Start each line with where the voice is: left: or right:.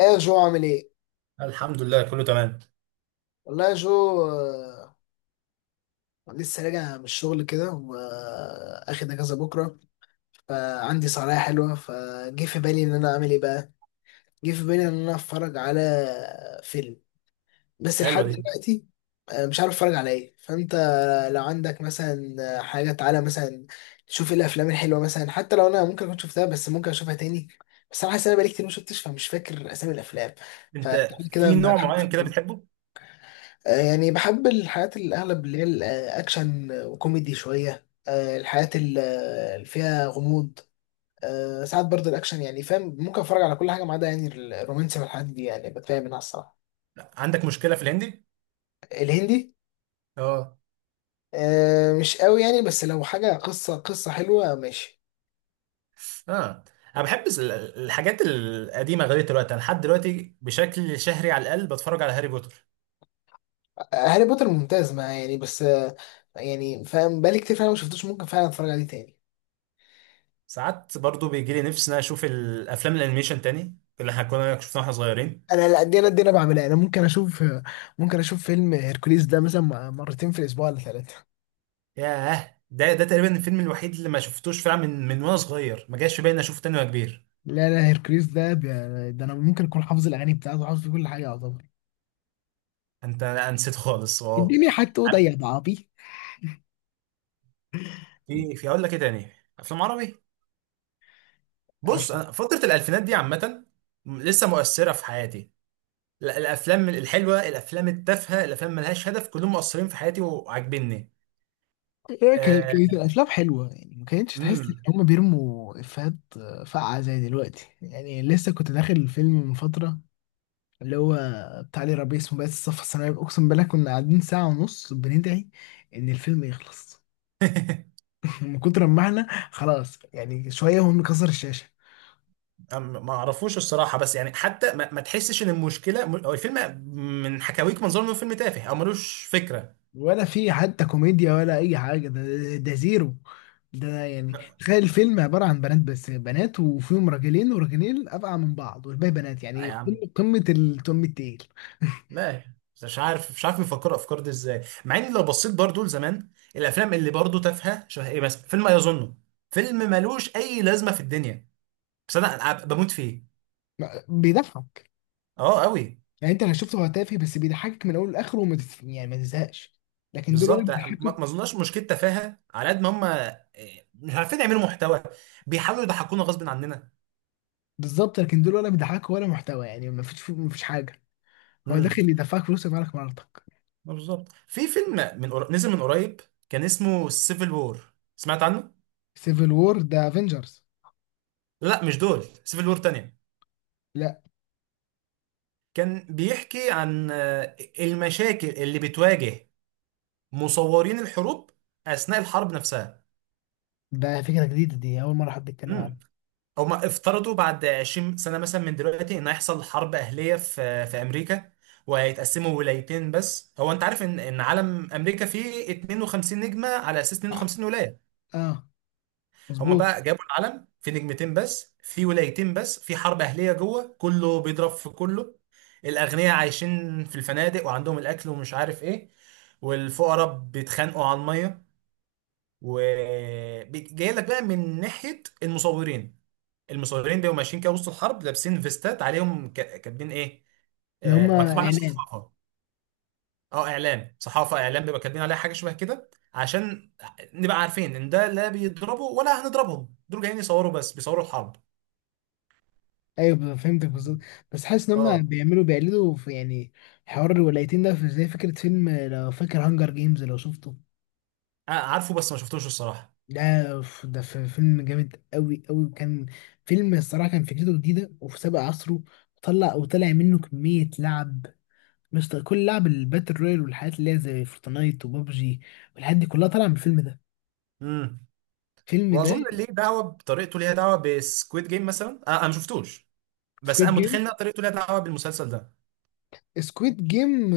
left: ايه يا جو عامل ايه؟
right: الحمد لله كله تمام.
left: والله يا جو لسه راجع من الشغل كده واخد اجازه بكره. فعندي صلاحية حلوه فجه في بالي ان انا اعمل ايه بقى؟ جه في بالي ان انا اتفرج على فيلم بس لحد
right: حلوه دي.
left: دلوقتي. مش عارف اتفرج على ايه. فانت لو عندك مثلا حاجه تعالى مثلا تشوف ايه الافلام الحلوه مثلا، حتى لو انا ممكن كنت شفتها بس ممكن اشوفها تاني. بس انا حاسس ان انا بقالي كتير ما شفتش، فمش فاكر اسامي الافلام.
right: انت
left: فتعالى كده
right: في
left: بقى.
right: نوع معين كده بتحبه؟
left: يعني بحب الحاجات اللي اغلب اللي هي الاكشن وكوميدي شويه، الحاجات اللي فيها غموض. ساعات برضه الاكشن يعني فاهم، ممكن اتفرج على كل حاجه ما عدا يعني الرومانسي والحاجات دي يعني بتفاهم منها الصراحه.
right: عندك مشكله في الهندي؟
left: الهندي،
right: اه.
left: مش قوي يعني، بس لو حاجه قصه حلوه ماشي.
right: اه انا بحب الحاجات القديمه لغايه دلوقتي، انا لحد دلوقتي بشكل شهري على الاقل بتفرج على هاري بوتر.
left: هاري بوتر ممتاز ما يعني، بس يعني فاهم بقالي كتير فعلا ما شفتوش، ممكن فعلا اتفرج عليه تاني.
right: ساعات برضو بيجي لي نفسي ان أنا اشوف الافلام الانيميشن تاني اللي احنا كنا شفناها واحنا صغيرين.
left: انا لا، دي انا بعملها، انا ممكن اشوف، ممكن اشوف فيلم هيركوليس ده مثلا مرتين في الاسبوع ولا ثلاثه.
right: ياه، ده تقريبا الفيلم الوحيد اللي ما شفتوش فعلا من وانا صغير ما جاش في بالي إني اشوفه تاني وانا كبير.
left: لا لا، هيركليس ده ده انا ممكن اكون حافظ الاغاني بتاعته، حافظ كل حاجه يعتبر
right: انت أنا نسيت خالص، اه.
left: الدنيا، حتى اوضه يا بعبي.
right: في اقول لك ايه تاني، افلام عربي.
left: أف-
right: بص، أنا فترة الألفينات دي عامة لسه مؤثرة في حياتي. الأفلام الحلوة، الأفلام التافهة، الأفلام ملهاش هدف، كلهم مؤثرين في حياتي وعاجبني.
left: هيك
right: آه،
left: هيركليس الافلام حلوه يعني، ما كانتش تحس ان
right: امم
left: هم بيرموا افيهات فقعه زي دلوقتي. يعني لسه كنت داخل الفيلم من فتره اللي هو بتاع لي ربيع اسمه بس الصف الثانوي. اقسم بالله كنا قاعدين ساعه ونص بندعي ان الفيلم يخلص. من كتر ما احنا خلاص يعني شويه وهم كسر الشاشه.
right: ما اعرفوش الصراحة، بس يعني حتى ما تحسش إن المشكلة هو الفيلم، من حكاويك منظر إنه فيلم تافه أو ملوش فكرة.
left: ولا في حتى كوميديا ولا اي حاجه. ده، ده زيرو. ده يعني
right: لا.
left: تخيل الفيلم عباره عن بنات، بس بنات وفيهم راجلين، وراجلين ابقى من بعض والباقي بنات.
right: لا
left: يعني
right: يا عم.
left: قمه التقيل.
right: لا. مش عارف بيفكروا الأفكار دي إزاي. مع إن لو بصيت برضو لزمان، الأفلام اللي برضو تافهة شبه إيه، مثلا فيلم أيظنه، فيلم ملوش أي لازمة في الدنيا، بس أنا بموت فيه.
left: بيضحك
right: اه قوي.
left: يعني، انت لو شفته هو تافه بس بيضحكك من اول لاخره، يعني ما تزهقش. لكن دول ولا
right: بالظبط، ما
left: بيضحكوا.
right: ما اظنش مشكله تفاهه على قد ما هم إيه، مش عارفين يعملوا محتوى، بيحاولوا يضحكونا غصب عننا.
left: بالظبط، لكن دول ولا بيضحكوا ولا محتوى. يعني ما فيش حاجه. هو
right: امم.
left: داخل يدفعك فلوس يبقى مراتك.
right: بالظبط. في فيلم نزل من قريب، كان اسمه سيفل وور، سمعت عنه؟
left: سيفل وور ده افنجرز؟
right: لا مش دول، سيفل وور تانية،
left: لا.
right: كان بيحكي عن المشاكل اللي بتواجه مصورين الحروب اثناء الحرب نفسها.
left: ده فكره جديده دي، اول مره حد يتكلم عنها.
right: هما افترضوا بعد 20 سنة مثلا من دلوقتي ان هيحصل حرب اهلية في امريكا وهيتقسموا ولايتين. بس هو انت عارف ان علم امريكا فيه 52 نجمة على اساس 52 ولاية؟
left: اه،
right: هما
left: مظبوط.
right: بقى جابوا العلم في نجمتين بس، في ولايتين بس في حرب اهلية جوه، كله بيضرب في كله. الاغنياء عايشين في الفنادق وعندهم الاكل ومش عارف ايه، والفقراء بيتخانقوا على المية. وجاي لك بقى من ناحيه المصورين، المصورين بيبقوا ماشيين كده وسط الحرب لابسين فيستات عليهم كاتبين ايه،
left: ان هم
right: مكتوب عليها
left: اعلام.
right: صحافه. اه اعلام، صحافه، اعلام، بيبقى كاتبين عليها حاجه شبه كده عشان نبقى عارفين ان ده لا بيضربوا ولا هنضربهم، دول جايين يصوروا بس، بيصوروا الحرب.
left: ايوه، فهمتك بالظبط. بس حاسس ان هم
right: اه.
left: بيقلدوا في يعني حوار الولايتين ده في زي فكره فيلم لو فاكر، هانجر جيمز، لو شفته.
right: عارفه بس ما شفتوش الصراحه.
left: ده في فيلم جامد قوي وكان فيلم الصراحه كان فكرته جديده وفي سابق عصره. طلع وطلع منه كميه لعب مش طبيعي. كل لعب الباتل رويال والحاجات اللي هي زي فورتنايت وبابجي والحاجات دي كلها طالعه من الفيلم ده،
right: امم.
left: الفيلم ده.
right: واظن ليه دعوه، بطريقته ليها دعوه بسكويد جيم مثلا. انا ما شفتوش، بس انا
left: سكويد جيم
right: متخيل ان طريقته ليها دعوه بالمسلسل ده.
left: سكويد جيم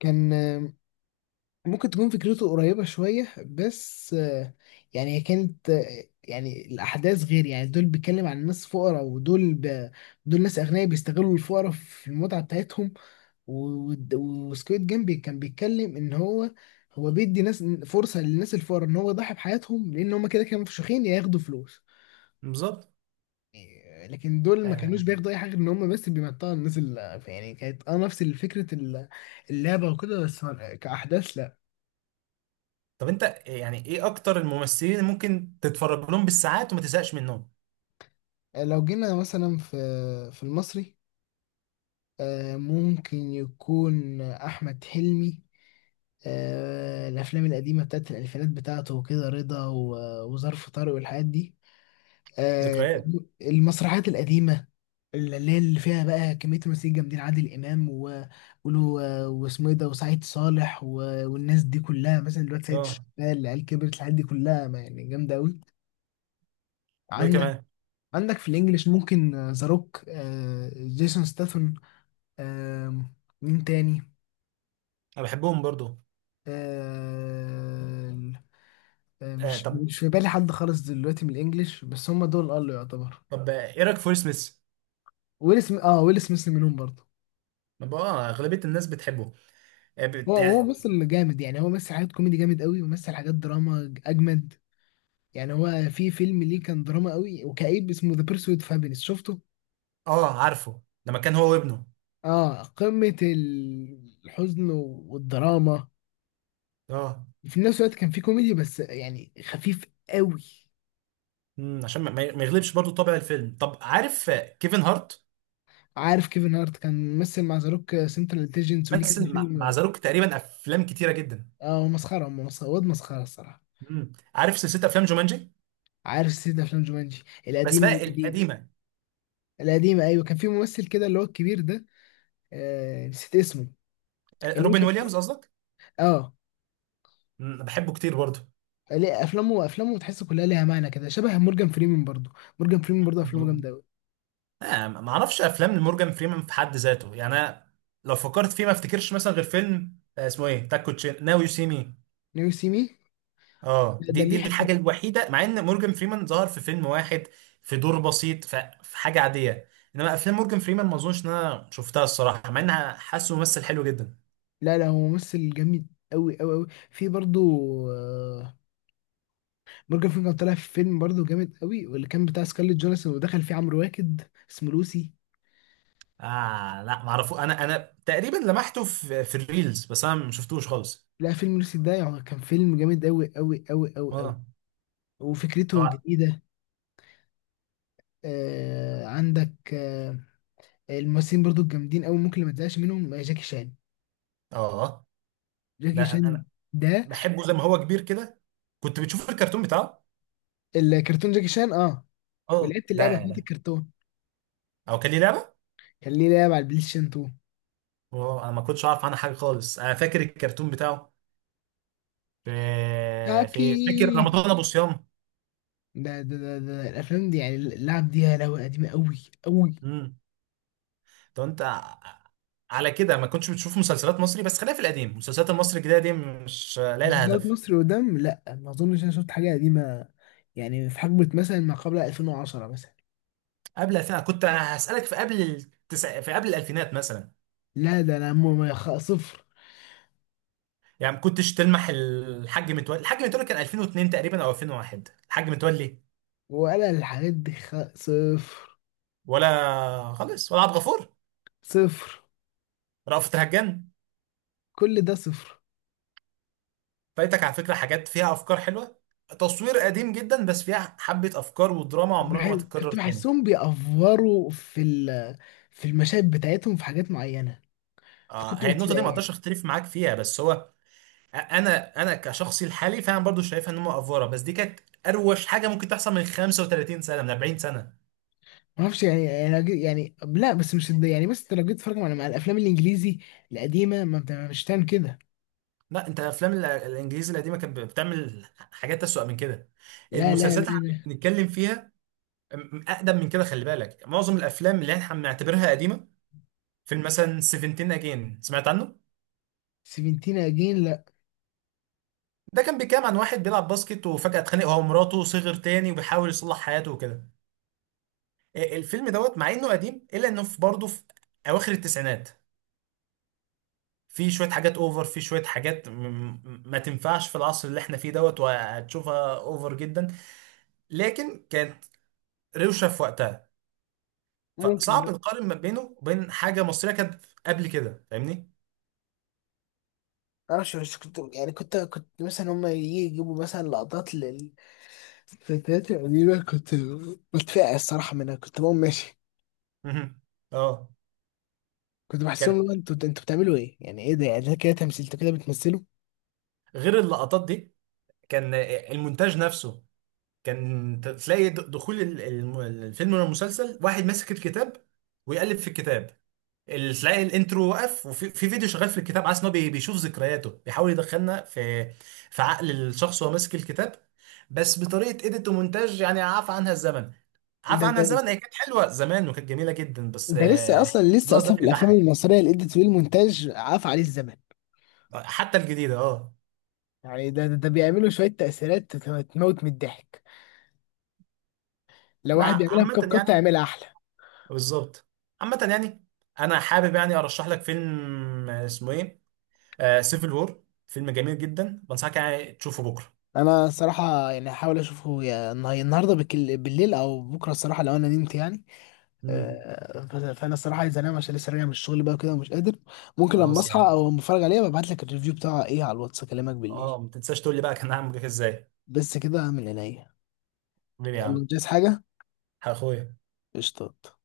left: كان ممكن تكون فكرته قريبة شوية، بس يعني هي كانت، يعني الأحداث غير. يعني دول بيتكلم عن ناس فقراء، دول ناس أغنياء بيستغلوا الفقراء في المتعة بتاعتهم. وسكويد جيم كان بيتكلم إن هو بيدي ناس فرصة للناس الفقراء إن هو يضحي بحياتهم، لأن هما كده كانوا مفشوخين يا ياخدوا فلوس.
right: بالظبط.
left: يعني، لكن دول ما كانوش
right: آه.
left: بياخدوا أي حاجة غير إن هما بس بيمتعوا الناس. اللي يعني كانت أه نفس فكرة اللعبة وكده بس، كأحداث.
right: طب انت يعني ايه اكتر الممثلين اللي ممكن تتفرج لهم بالساعات وما تزهقش منهم؟
left: لو جينا مثلا في في المصري، ممكن يكون أحمد حلمي، الأفلام القديمة بتاعت الألفينات بتاعته وكده، رضا، وظرف طارق والحاجات دي. آه،
right: ذكريات.
left: المسرحيات القديمة اللي هي اللي فيها بقى كمية ممثلين جامدين، عادل إمام واسمه إيه ده، وسعيد صالح والناس دي كلها، مثلا دلوقتي سيد
right: اه.
left: الشغال، العيال كبرت، الحاجات دي كلها يعني جامدة أوي.
right: وايه
left: عندك
right: كمان؟
left: عندك في الإنجليش ممكن ذا روك، جيسون ستاثام، آم، مين تاني؟
right: انا بحبهم برضو.
left: آم، آم،
right: آه
left: مش
right: طب.
left: مش في بالي حد خالص دلوقتي من الانجليش، بس هم دول قالوا يعتبر.
right: طب ايه رايك في ويل سميث؟
left: ويل سميث، اه ويل سميث منهم برضه.
right: ما بقى- اه اغلبيه الناس بتحبه.
left: هو هو
right: يعني.
left: بس اللي جامد يعني، هو مثل حاجات كوميدي جامد قوي ومثل حاجات دراما اجمد. يعني هو في فيلم ليه كان دراما قوي وكئيب اسمه ذا بيرسويت اوف هابينس، شفته؟
right: اه عارفه، لما كان هو وابنه.
left: اه، قمة الحزن والدراما.
right: اه.
left: في نفس الوقت كان في كوميدي بس يعني خفيف قوي.
right: عشان ما يغلبش برضو طابع الفيلم. طب عارف كيفن هارت؟
left: عارف كيفن هارت؟ كان ممثل مع زاروك سنترال انتليجنس وليه كذا
right: مثل مع
left: فيلم.
right: ذا روك تقريبا افلام كتيره جدا.
left: اه هو مسخره، هم مسخره، واد مسخره الصراحه.
right: امم. عارف سلسله افلام جومانجي؟
left: عارف سلسله افلام جومانجي
right: بس
left: القديمه
right: بقى
left: والجديده.
right: القديمه.
left: القديمه ايوه، كان في ممثل كده اللي هو الكبير ده. آه نسيت اسمه. اللي هو
right: روبن
left: كان،
right: ويليامز قصدك.
left: اه.
right: انا بحبه كتير برضو.
left: ليه افلامه، افلامه تحس كلها ليها معنى كده، شبه مورجان فريمان برضو. مورجان فريمان برضو افلامه جامده قوي.
right: ما اعرفش افلام لمورجان فريمان في حد ذاته، يعني انا لو فكرت فيه ما افتكرش مثلا غير فيلم اسمه ايه، تاكو تشين، ناو يو سي مي.
left: ناو سي مي؟
right: اه،
left: ده
right: دي
left: ليه حته.
right: الحاجه الوحيده، مع ان مورجان فريمان ظهر في فيلم واحد في دور بسيط، في حاجه عاديه. انما افلام مورجان فريمان ما اظنش ان انا شفتها الصراحه، مع انها حاسه ممثل حلو جدا.
left: لا لا، هو ممثل جامد قوي في برضو. مورجان فريمان طلع في فيلم برضه جامد قوي، واللي كان بتاع سكارليت جونسون ودخل فيه عمرو واكد، اسمه لوسي.
right: اه لا ما اعرفه، انا تقريبا لمحته في الريلز، بس انا ما شفتوش خالص.
left: لا فيلم لوسي ده يعني كان فيلم جامد قوي،
right: اه.
left: وفكرته
right: طبعا.
left: جديدة. آه عندك آه، الممثلين برضه الجامدين قوي ممكن اللي ما تزهقش منهم، جاكي شان.
right: اه ده
left: جاكي
right: انا
left: شان
right: أنا
left: ده
right: بحبه. زي ما هو كبير كده كنت بتشوف الكرتون بتاعه.
left: الكرتون. جاكي شان اه،
right: اه
left: ولعبت
right: ده
left: اللعبة بتاعت
right: يعني.
left: الكرتون.
right: او كان ليه لعبه؟
left: كان ليه لعبة على البلاي ستيشن 2.
right: اه انا ما كنتش اعرف عنها حاجه خالص، انا فاكر الكرتون بتاعه في. في فاكر
left: جاكي،
right: رمضان ابو صيام.
left: ده الافلام دي يعني، اللعب دي يا لهوي قديمة قوي.
right: امم. طب انت على كده ما كنتش بتشوف مسلسلات مصري. بس خلينا في القديم، المسلسلات المصري الجديده دي مش لاقي لها
left: مسلسلات
right: هدف.
left: مصري قدام، لا ما اظنش انا شفت حاجه قديمه. يعني في حقبه مثلا ما قبل 2010 مثلا.
right: قبل الفين كنت هسالك، في قبل الالفينات مثلا،
left: لا، ده انا ما خ- صفر.
right: يعني ما كنتش تلمح الحاج متولي؟ الحاج متولي كان 2002 تقريبا او 2001. الحاج متولي
left: ولا الحاجات دي خ... صفر.
right: ولا خالص؟ ولا عبد الغفور؟
left: صفر.
right: رأفت الهجان؟
left: كل ده صفر.
right: فايتك على فكرة حاجات فيها أفكار حلوة، تصوير قديم جدا بس فيها حبة أفكار ودراما
left: بح...
right: عمرها ما تتكرر
left: كنت
right: تاني.
left: بحسهم بيأفوروا في في المشاهد بتاعتهم في حاجات معينه، فكنت
right: آه هي النقطة دي ما
left: بتضايق يعني.
right: أقدرش أختلف معاك فيها، بس هو أنا كشخصي الحالي فعلا برضو شايفها إن هم أفورة، بس دي كانت أروش حاجة ممكن تحصل من 35 سنة، من 40 سنة.
left: ما اعرفش يعني، يعني لا، بس مش الد- يعني بس انت لو جيت تتفرج على مع الافلام الانجليزي القديمه ما بت- مش هتعمل كده.
right: لا، أنت أفلام الإنجليزي القديمة كانت بتعمل حاجات أسوأ من كده.
left: لا لا لا
right: المسلسلات اللي إحنا
left: لا
right: بنتكلم فيها أقدم من كده، خلي بالك معظم الأفلام اللي إحنا بنعتبرها قديمة، فيلم مثلا 17 أجين، سمعت عنه؟
left: سيفنتين اجين، لا.
right: ده كان بيتكلم عن واحد بيلعب باسكت وفجأة اتخانق هو ومراته، صغر تاني وبيحاول يصلح حياته وكده. إيه، الفيلم دوت مع انه قديم الا انه في برضه في اواخر التسعينات في شوية حاجات اوفر، في شوية حاجات ما تنفعش في العصر اللي احنا فيه دوت، وهتشوفها اوفر جدا. لكن كانت روشة في وقتها.
left: ممكن.
right: فصعب نقارن ما بينه وبين حاجة مصرية كانت قبل كده. فاهمني؟
left: انا مش كنت يعني، كنت مثلا هم يجي يجيبوا مثلا لقطات للفتيات القديمه، كنت بتفقع الصراحه منها، كنت بقوم ماشي.
right: مهم. اه.
left: كنت بحسهم،
right: كان
left: لو انتوا بتعملوا ايه يعني، ايه ده يعني، ده كده تمثيل؟ انتوا كده بتمثلوا؟
right: غير اللقطات دي، كان المونتاج نفسه كان تلاقي دخول الفيلم ولا المسلسل، واحد ماسك الكتاب ويقلب في الكتاب، تلاقي الانترو واقف وفي في فيديو شغال في الكتاب، عايز ان هو بيشوف ذكرياته، بيحاول يدخلنا في عقل الشخص وهو ماسك الكتاب، بس بطريقه ايديت ومونتاج يعني عفى عنها الزمن. عفى
left: ده
right: عنها
left: ده
right: الزمن، هي كانت حلوه زمان وكانت جميله جدا، بس
left: ده لسه
right: ده
left: اصلا، لسه اصلا
right: دلوقتي
left: في الافلام
right: بيضحك.
left: المصريه الايديت والمونتاج عاف عليه الزمن.
right: حتى الجديده اه.
left: يعني ده بيعملوا شويه تموت من الضحك. لو
right: انا
left: واحد يعملها
right: عامه
left: بكاب قطه
right: يعني.
left: يعملها احلى.
right: بالظبط. عامه يعني، انا حابب يعني ارشح لك فيلم اسمه ايه، سيفل وور، فيلم جميل جدا، بنصحك يعني تشوفه بكره.
left: انا الصراحه يعني هحاول اشوفه يا النهارده بالليل او بكره الصراحه لو انا نمت يعني.
right: امم.
left: فانا الصراحه عايز انام عشان لسه راجع من الشغل بقى كده ومش قادر. ممكن لما
right: خلاص
left: اصحى
right: يعني.
left: او لما اتفرج عليها ببعت لك الريفيو بتاعها ايه على الواتس، اكلمك بالليل.
right: اه، ما تنساش تقول لي بقى كان عامل معاك ازاي.
left: بس كده، من عينيا.
right: حبيبي يا
left: يلا،
right: عم.
left: مش عايز حاجه.
right: اخويا.
left: قشطات.